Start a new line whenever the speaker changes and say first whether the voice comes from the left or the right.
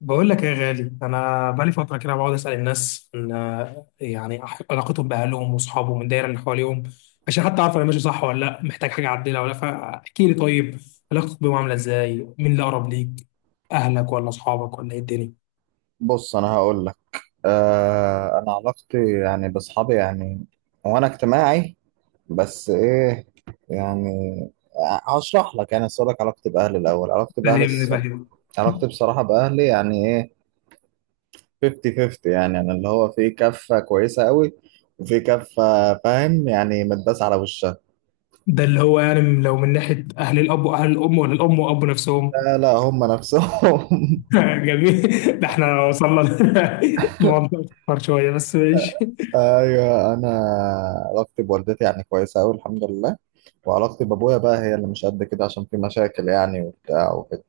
left: بقول لك ايه يا غالي، انا بقالي فتره كده بقعد اسال الناس ان علاقتهم باهلهم واصحابهم والدايره اللي حواليهم، عشان حتى اعرف انا ماشي صح ولا لا، محتاج حاجه اعدلها ولا لا. فاحكي لي، طيب علاقتك بيهم عامله ازاي؟ مين اللي اقرب ليك، اهلك ولا اصحابك ولا ايه الدنيا؟
right: بص، انا هقول لك. انا علاقتي يعني باصحابي يعني، وانا اجتماعي، بس ايه يعني. هشرح لك، يعني اسالك علاقتي باهلي الاول. علاقتي باهلي
left: فاهمني فاهم
right: علاقتي بصراحه باهلي يعني ايه؟ 50 50 يعني، يعني اللي هو في كفه كويسه قوي، وفي كفه، فاهم يعني، متداس على وشها.
left: ده اللي هو يعني لو من ناحيه اهل الاب واهل الام، ولا الام واب نفسهم؟
right: لا لا، هم نفسهم.
left: جميل. ده احنا وصلنا لموضوع اكبر شويه، بس ماشي.
right: ايوه انا، علاقتي بوالدتي يعني كويسه قوي الحمد لله. وعلاقتي بابويا بقى هي اللي مش قد كده، عشان في مشاكل يعني وبتاع وكده.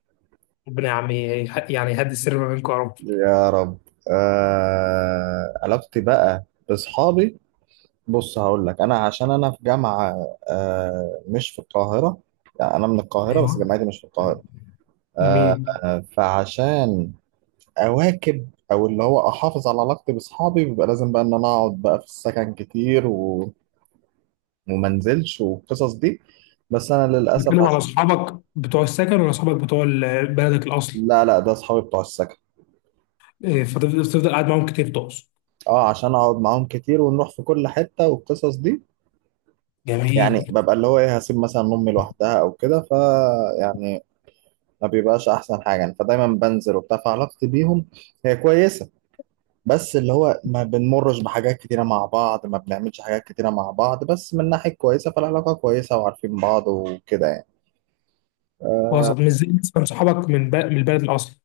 left: ربنا يا عم يعني يهدي السر ما بينكم يا رب.
right: يا رب. علاقتي بقى باصحابي، بص هقول لك. انا عشان انا في جامعه، مش في القاهره. يعني انا من القاهره، بس
left: ايوه،
right: جامعتي مش في القاهره. آه.
left: جميل.
right: فعشان اواكب، او اللي هو احافظ على علاقتي باصحابي، بيبقى لازم بقى ان انا اقعد بقى في السكن كتير وما انزلش والقصص دي. بس انا للاسف
left: بتتكلم على
right: عشان.
left: اصحابك بتوع السكن ولا اصحابك بتوع بلدك الاصل؟
right: لا لا، ده اصحابي بتوع السكن.
left: إيه، فتفضل قاعد معاهم كتير تقصد؟
right: اه، عشان اقعد معاهم كتير ونروح في كل حته والقصص دي. يعني
left: جميل.
right: ببقى اللي هو ايه، هسيب مثلا امي لوحدها او كده، ف يعني ما بيبقاش احسن حاجه يعني، فدايما بنزل وبتاع. فعلاقتي بيهم هي كويسه، بس اللي هو ما بنمرش بحاجات كتيره مع بعض، ما بنعملش حاجات كتيره مع بعض، بس من ناحيه كويسه. فالعلاقه كويسه، وعارفين بعض وكده يعني.
left: وسط، مش زي مثلا صحابك من من البلد الاصل.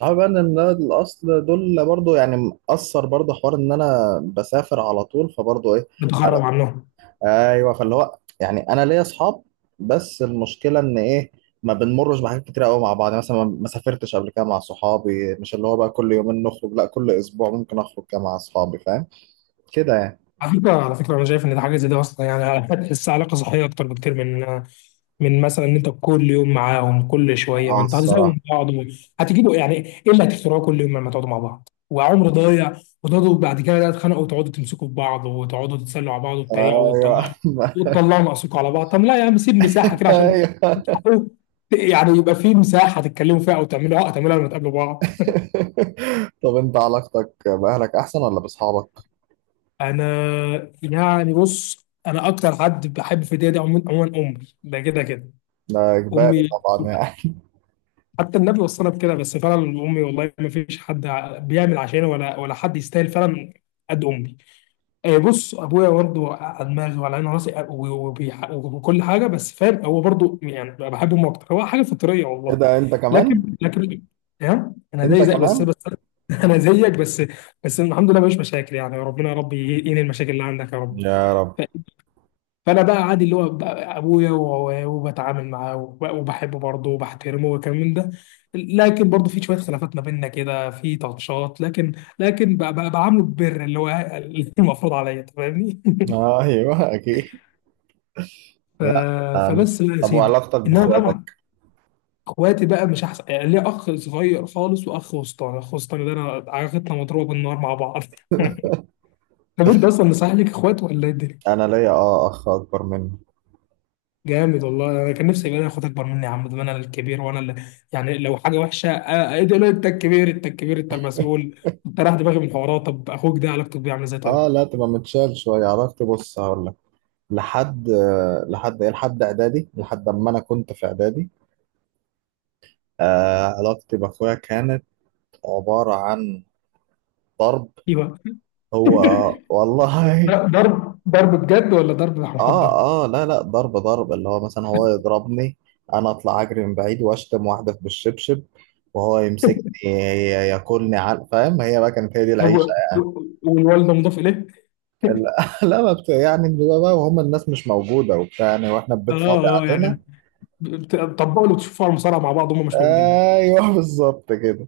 right: صعب بقى ان ده الاصل، دول برضو يعني مأثر. برضو حوار ان انا بسافر على طول، فبرضو ايه. على-
left: بتغرب عنهم.
right: ايوه، فاللي هو يعني انا ليا اصحاب، بس المشكله ان ايه، ما بنمرش بحاجات كتير قوي مع بعض. يعني مثلا ما سافرتش قبل كده مع صحابي، مش اللي هو بقى كل يومين نخرج، لا، كل اسبوع ممكن اخرج كده مع اصحابي، فاهم، كده يعني.
left: على فكرة أنا شايف إن ده حاجة زي دي أصلا، يعني هتحس علاقة صحية أكتر بكتير من من مثلا إن أنت كل يوم معاهم كل شوية. ما
right: اه
left: أنت هتزهقوا
right: الصراحه.
left: من بعض هتجيبوا يعني إيه اللي هتخترعوه كل يوم لما تقعدوا مع بعض، وعمر ضايع، وتقعدوا بعد كده بقى تتخانقوا وتقعدوا تمسكوا في بعض وتقعدوا تتسلوا على بعض وتتريقوا
right: ايوه.
left: وتطلعوا ناقصكم على بعض. طب لا يا عم، سيب مساحة كده عشان
right: ايوه.
left: تحققوا- يعني يبقى في مساحة تتكلموا فيها، أو تعملوا عقد تعملوها لما تقابلوا بعض.
right: طب انت علاقتك باهلك احسن ولا باصحابك؟
left: انا يعني بص، انا اكتر حد بحب في الدنيا دي عموما عموما امي، ده كده كده
right: ده اجباري
left: امي.
right: طبعا يعني.
left: حتى النبي وصانا بكده. بس فعلا امي، والله ما فيش حد بيعمل عشاني، ولا ولا حد يستاهل فعلا قد امي. آه، بص، ابويا برضه على دماغي وعلى عيني وراسي آه، وكل حاجه، بس فاهم، هو برضه يعني بحب امه اكتر، هو حاجه فطريه
right: ايه
left: والله.
right: ده، انت كمان.
left: لكن ها، انا
right: انت
left: زي زي بس
right: كمان.
left: بس انا زيك بس. بس الحمد لله مفيش مشاكل، يعني ربنا يا رب ينهي المشاكل اللي عندك يا رب.
right: يا رب.
left: فانا بقى عادي اللي هو بقى ابويا، وبتعامل معاه وبحبه برضه وبحترمه وكمان ده. لكن برضه في شويه خلافات ما بيننا كده، في تاتشات، لكن لكن بقى بعامله ببر اللي هو اللي المفروض عليا، أنت فاهمني.
right: ايوه اكيد.
left: ف-
right: لا. أم.
left: فبس بقى يا
right: طب
left: سيدي.
right: وعلاقتك
left: انما بقى مع
right: باخواتك؟
left: اخواتي بقى، مش احسن. يعني ليا اخ صغير خالص واخ وسطاني. اخ وسطاني ده انا علاقتنا مضروبه بالنار مع بعض. طب انت اصلا مصحح لك اخوات ولا ايه الدنيا؟
right: انا ليا اه اخ اكبر مني.
left: جامد والله، انا كان نفسي يبقى لي اخوات اكبر مني يا عم. ده انا الكبير، وانا اللي يعني لو حاجه وحشه آه، آه، ايه ده لا، انت الكبير انت الكبير انت المسؤول. انت رايح دماغي من الحوارات. طب اخوك ده علاقته بيه عامله ازاي طيب؟
right: اه، لا تبقى متشال شويه. علاقتي، بص هقول لك، لحد لحد ايه، لحد اعدادي، لحد اما انا كنت في اعدادي. علاقتي باخويا كانت عباره عن ضرب.
left: ايوه،
right: هو والله.
left: ده ضرب ضرب ضرب بجد ولا ضرب محبه؟
right: اه اه، لا لا، ضرب ضرب اللي هو مثلا هو يضربني، انا اطلع اجري من بعيد واشتم واحده في بالشبشب، وهو يمسكني ياكلني على، فاهم. هي بقى كانت هي دي
left: طب
right: العيشه.
left: والوالده مضاف اليه؟
right: لا لا، ما بت... يعني بيبقى بقى وهم الناس مش موجوده وبتاع، يعني واحنا البيت فاضي
left: اه اه، يعني
right: علينا.
left: بتطبقوا اللي بتشوفوه على المصارعه مع بعض، هم مش موجودين.
right: ايوه بالظبط كده.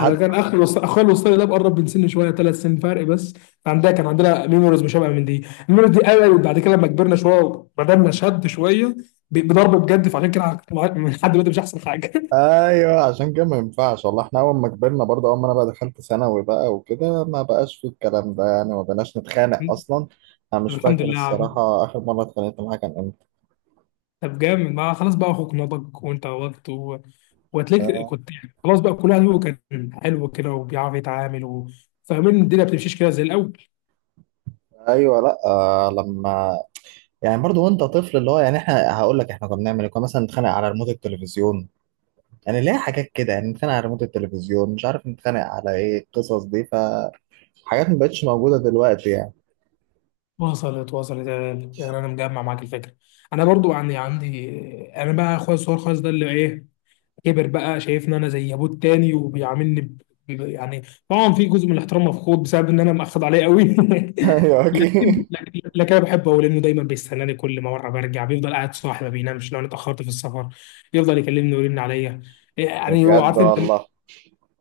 left: انا كان اخر وص... اخويا الوسطاني ده مقرب من سني شويه، ثلاث سنين فرق بس. عندها كان عندنا ميموريز مشابهه من دي، الميموريز دي قوي. بعد كده لما كبرنا شويه وبدأنا شد شويه بضرب بجد، فعشان كده من لحد دلوقتي مش احسن حاجه.
right: ايوه، عشان كده ما ينفعش والله. احنا اول ما كبرنا برضه، اول ما انا بقى دخلت ثانوي بقى وكده، ما بقاش في الكلام ده يعني، ما بقناش نتخانق اصلا. انا
left: طب
right: مش
left: الحمد
right: فاكر
left: لله يا عم.
right: الصراحه اخر مره اتخانقت معاها كان امتى.
left: طب جامد، ما خلاص بقى اخوك نضج وانت نضجت و... وهتلاقيك كنت يعني خلاص بقى كل واحد فيكم كان حلو كده وبيعرف يتعامل و... فاهمين إن الدنيا ما بتمشيش كده زي الاول.
right: ايوه. لا لما يعني برضو وانت طفل اللي هو يعني احنا. هقول لك احنا كنا بنعمل ايه، كنا مثلا نتخانق على ريموت التلفزيون. يعني ليه حاجات كده يعني، نتخانق على ريموت التلفزيون، مش عارف نتخانق على ايه. القصص دي فحاجات ما بقتش موجوده دلوقتي يعني.
left: وصلت يا غالي، يعني انا مجمع معاك الفكره. انا برضو عندي عندي. انا بقى اخويا الصغير خالص ده اللي ايه، كبر بقى شايفني انا زي ابوه التاني وبيعاملني ب... يعني طبعا في جزء من الاحترام مفقود بسبب ان انا مأخد عليه قوي
right: ايوه
left: لكن
right: اكيد.
left: لكن لكن انا بحبه قوي، لانه دايما بيستناني. كل ما مره برجع بيفضل قاعد صاحي ما بينامش لو انا اتاخرت في السفر. يفضل يكلمني ويرن عليا، يعني هو
right: بجد
left: عارف انت،
right: والله.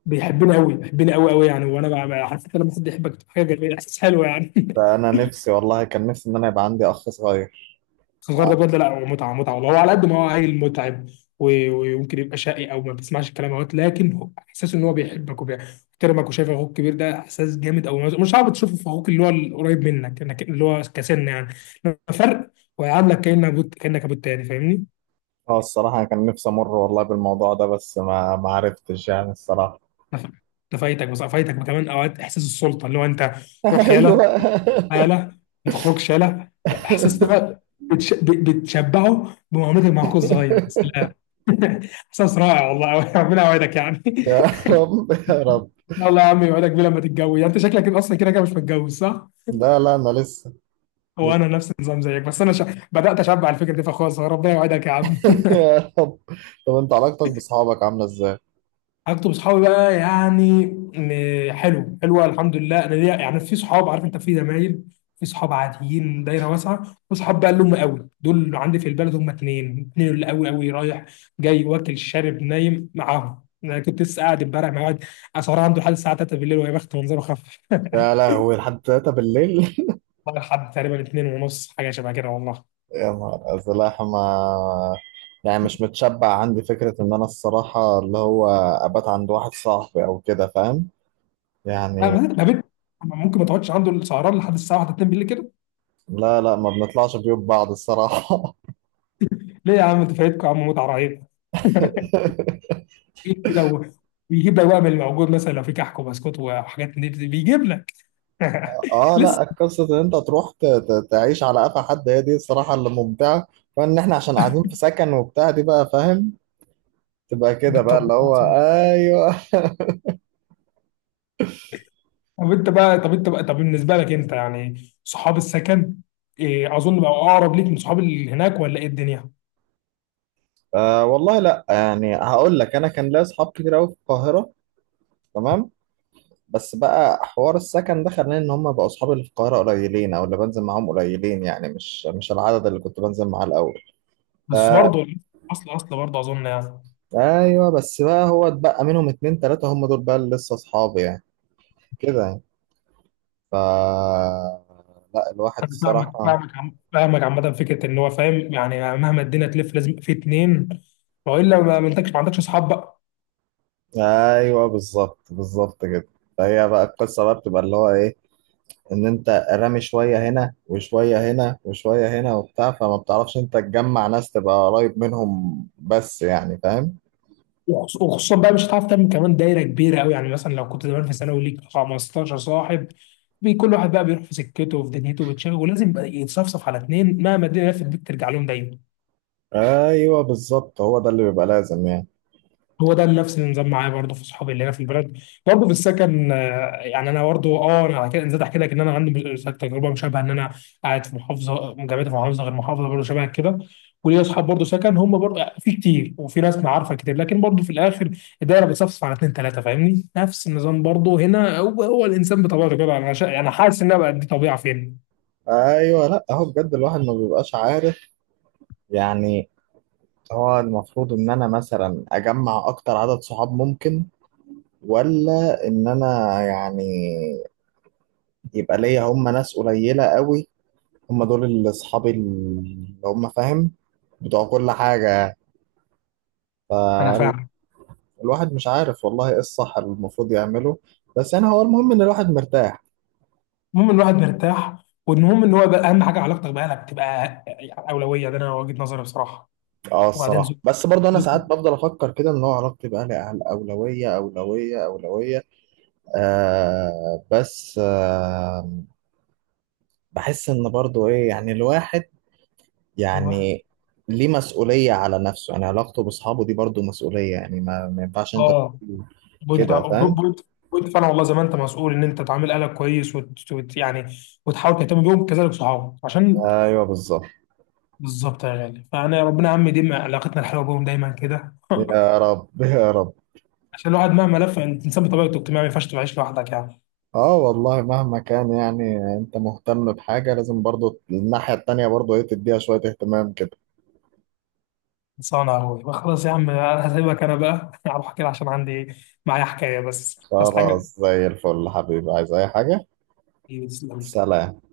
left: بيحبني قوي، بيحبني قوي قوي يعني. وانا عارف انت لما حد يحبك بتبقى حاجه جميله، احساس حلو يعني.
right: ده انا نفسي، والله كان نفسي ان انا يبقى عندي اخ صغير.
left: بس الصغير ده بجد لا، هو متعه متعه والله. هو على قد ما هو عيل متعب و- ويمكن يبقى شقي او ما بيسمعش الكلام اهوت، لكن هو احساس ان هو بيحبك وبيحترمك وشايف اخوك كبير، ده احساس جامد، او مش صعب تشوفه في اخوك اللي هو القريب منك، اللي هو كسن يعني لما فرق، ويعاملك كانك ابوك، كانك ابوك تاني، فاهمني؟
right: اه الصراحه، أنا كان نفسي امر والله بالموضوع ده، بس ما عرفتش يعني الصراحه.
left: نف- نفايتك، بس فايتك كمان اوقات احساس السلطه اللي هو انت. روح
right: ايوه.
left: يلا، هاله، ما تخرجش هاله، احساس ده بقى بتشبعه بمعاملتك مع اخوك الصغير. يا سلام احساس رائع والله ربنا يوعدك يعني
right: يا رب يا رب.
left: إن الله يا عم يوعدك بيه لما تتجوز. يعني انت شكلك كده اصلا كده كده مش متجوز صح؟
right: لا لا، انا لسه.
left: هو انا نفس النظام زيك، بس انا ش... بدات اشبع الفكره دي في اخويا الصغير. ربنا يوعدك يا عم.
right: يا رب. طب انت علاقتك بصحابك عامله ازاي؟
left: علاقتي بصحابي بقى يعني حلو حلوه الحمد لله. انا ليا يعني في صحاب عارف انت، في زمايل، في صحاب عاديين، دايره واسعه، وصحاب بقى اللي هم قوي دول، اللي عندي في البلد هم اتنين، اتنين اللي قوي قوي، رايح جاي واكل شارب نايم معاهم. انا كنت لسه قاعد امبارح مع واحد اسعار عنده لحد الساعه 3 بالليل، وهي بخت منظره خف.
right: يا لهوي، لحد 3 بالليل.
left: لحد تقريبا 2 ونص حاجه شبه كده والله.
right: يا نهار ازرق. ما يعني مش متشبع عندي فكره ان انا الصراحه اللي هو ابات عند واحد صاحبي او كده، فاهم؟
left: ما ما
right: يعني.
left: ما بنت ممكن ما تقعدش عنده السهران لحد الساعه 1 2 بالليل كده؟
right: لا لا، ما بنطلعش بيوت بعض الصراحه.
left: ليه يا عم، انت فايتكم يا عم متعه رهيبه. ايه كده ويجيب لك بقى من الموجود، مثلا لو في كحك وبسكوت وحاجات من دي بيجيب لك.
right: اه،
left: لسه.
right: لا، قصه ان انت تروح تعيش على قفا حد، هي دي الصراحه اللي ممتعه. فان احنا عشان قاعدين في سكن وبتاع دي بقى، فاهم؟ تبقى كده بقى
left: بالطبيعة
right: اللي هو
left: العظيم.
right: ايوه.
left: طب بالنسبه لك انت يعني صحاب السكن إيه، اظن بقى اقرب ليك من صحاب اللي هناك، ولا ايه الدنيا؟
right: أه والله، لا يعني هقول لك انا كان ليا اصحاب كتير قوي في القاهره، تمام. بس بقى حوار السكن ده خلاني ان هم بقوا اصحابي اللي في القاهره قليلين، او اللي بنزل معاهم قليلين يعني، مش مش العدد اللي كنت بنزل معاه الاول. ف...
left: بس برضه اصل برضه اظن يعني.
right: ايوه، بس بقى هو اتبقى منهم اتنين تلاته، هم دول بقى اللي لسه اصحابي يعني، كده يعني، ف لا الواحد
left: انا فاهمك
right: الصراحه.
left: فاهمك عم- فاهمك عامه فكره ان هو فاهم، يعني مهما الدنيا تلف لازم في اتنين، والا ما ما انتكش، ما عندكش اصحاب بقى.
right: ايوه بالظبط، بالظبط كده. فهي بقى القصه بقى بتبقى اللي هو ايه، ان انت رامي شويه هنا وشويه هنا وشويه هنا وبتاع، فما بتعرفش انت تجمع ناس تبقى قريب منهم بس يعني، فاهم.
left: وخصوصا بقى مش هتعرف تعمل كمان دايره كبيره قوي، يعني مثلا لو كنت زمان في ثانوي ليك 15 صاحب، كل واحد بقى بيروح في سكته وفي دنيته وبتشغل، ولازم بقى يتصفصف على اتنين، مهما الدنيا لفت بيك ترجع لهم دايما.
right: ايوه بالظبط، هو ده اللي بيبقى لازم يعني.
left: هو ده نفس النظام معايا برضه في صحابي اللي هنا في البلد، برضه في السكن آه، يعني انا برضه اه انا على كده نزلت احكي لك ان انا عندي تجربه مشابهه، ان انا قاعد في محافظه، جامعتي في محافظه غير محافظه، برضه شبه كده. وليا اصحاب برضه سكن، هم برضه آه، في كتير، وفي ناس معارفه كتير، لكن برضه في الاخر الدايره بتصفصف على اثنين ثلاثه، فاهمني، نفس النظام برضه هنا هو هو. الانسان بطبيعته كده، انا شا... انا حاسس انها بقت دي طبيعه فين.
right: ايوه، لا هو بجد الواحد ما بيبقاش عارف يعني. هو المفروض ان انا مثلا اجمع اكتر عدد صحاب ممكن، ولا ان انا يعني يبقى ليا هم ناس قليله قوي، هم دول اللي اصحابي اللي هم فاهم، بتوع كل حاجه.
left: انا فاهم.
right: الواحد مش عارف والله ايه الصح اللي المفروض يعمله. بس يعني هو المهم ان الواحد مرتاح.
left: المهم إن الواحد مرتاح. والمهم ان هو بقى اهم حاجه علاقتك باهلك بتبقى يعني اولويه. ده انا وجهه نظري بصراحه.
right: اه
left: وبعدين
right: الصراحة. بس برضه انا
left: زوجتي.
right: ساعات بفضل افكر كده ان هو علاقتي باهلي اولوية اولوية اولوية. آه بس آه، بحس ان برضه ايه يعني الواحد
left: ايوه،
right: يعني ليه مسؤولية على نفسه، يعني علاقته باصحابه دي برضه مسؤولية يعني. ما ينفعش انت
left: اه،
right: تقول
left: وانت
right: كده، فاهم.
left: وانت وانت فعلا والله، زي ما انت مسؤول ان انت تعامل اهلك كويس وت... وت... يعني وتحاول تهتم بيهم، كذلك صحابك عشان
right: ايوه بالظبط.
left: بالظبط يا غالي. فانا يا ربنا يا عم يديم علاقتنا الحلوه بيهم دايما كده.
right: يا رب يا رب.
left: عشان الواحد مهما لف، الانسان بطبيعته اجتماعي، ما ينفعش تعيش لوحدك يعني.
right: اه والله مهما كان، يعني انت مهتم بحاجة، لازم برضو الناحية التانية برضو ايه تديها شوية اهتمام كده.
left: خلصانه يا اخوي، خلاص يا عم انا هسيبك، انا بقى اروح كده عشان عندي معايا حكايه، بس حاجه.
right: خلاص زي الفل حبيبي، عايز اي حاجة؟
left: إيه، تسلم لي.
right: سلام.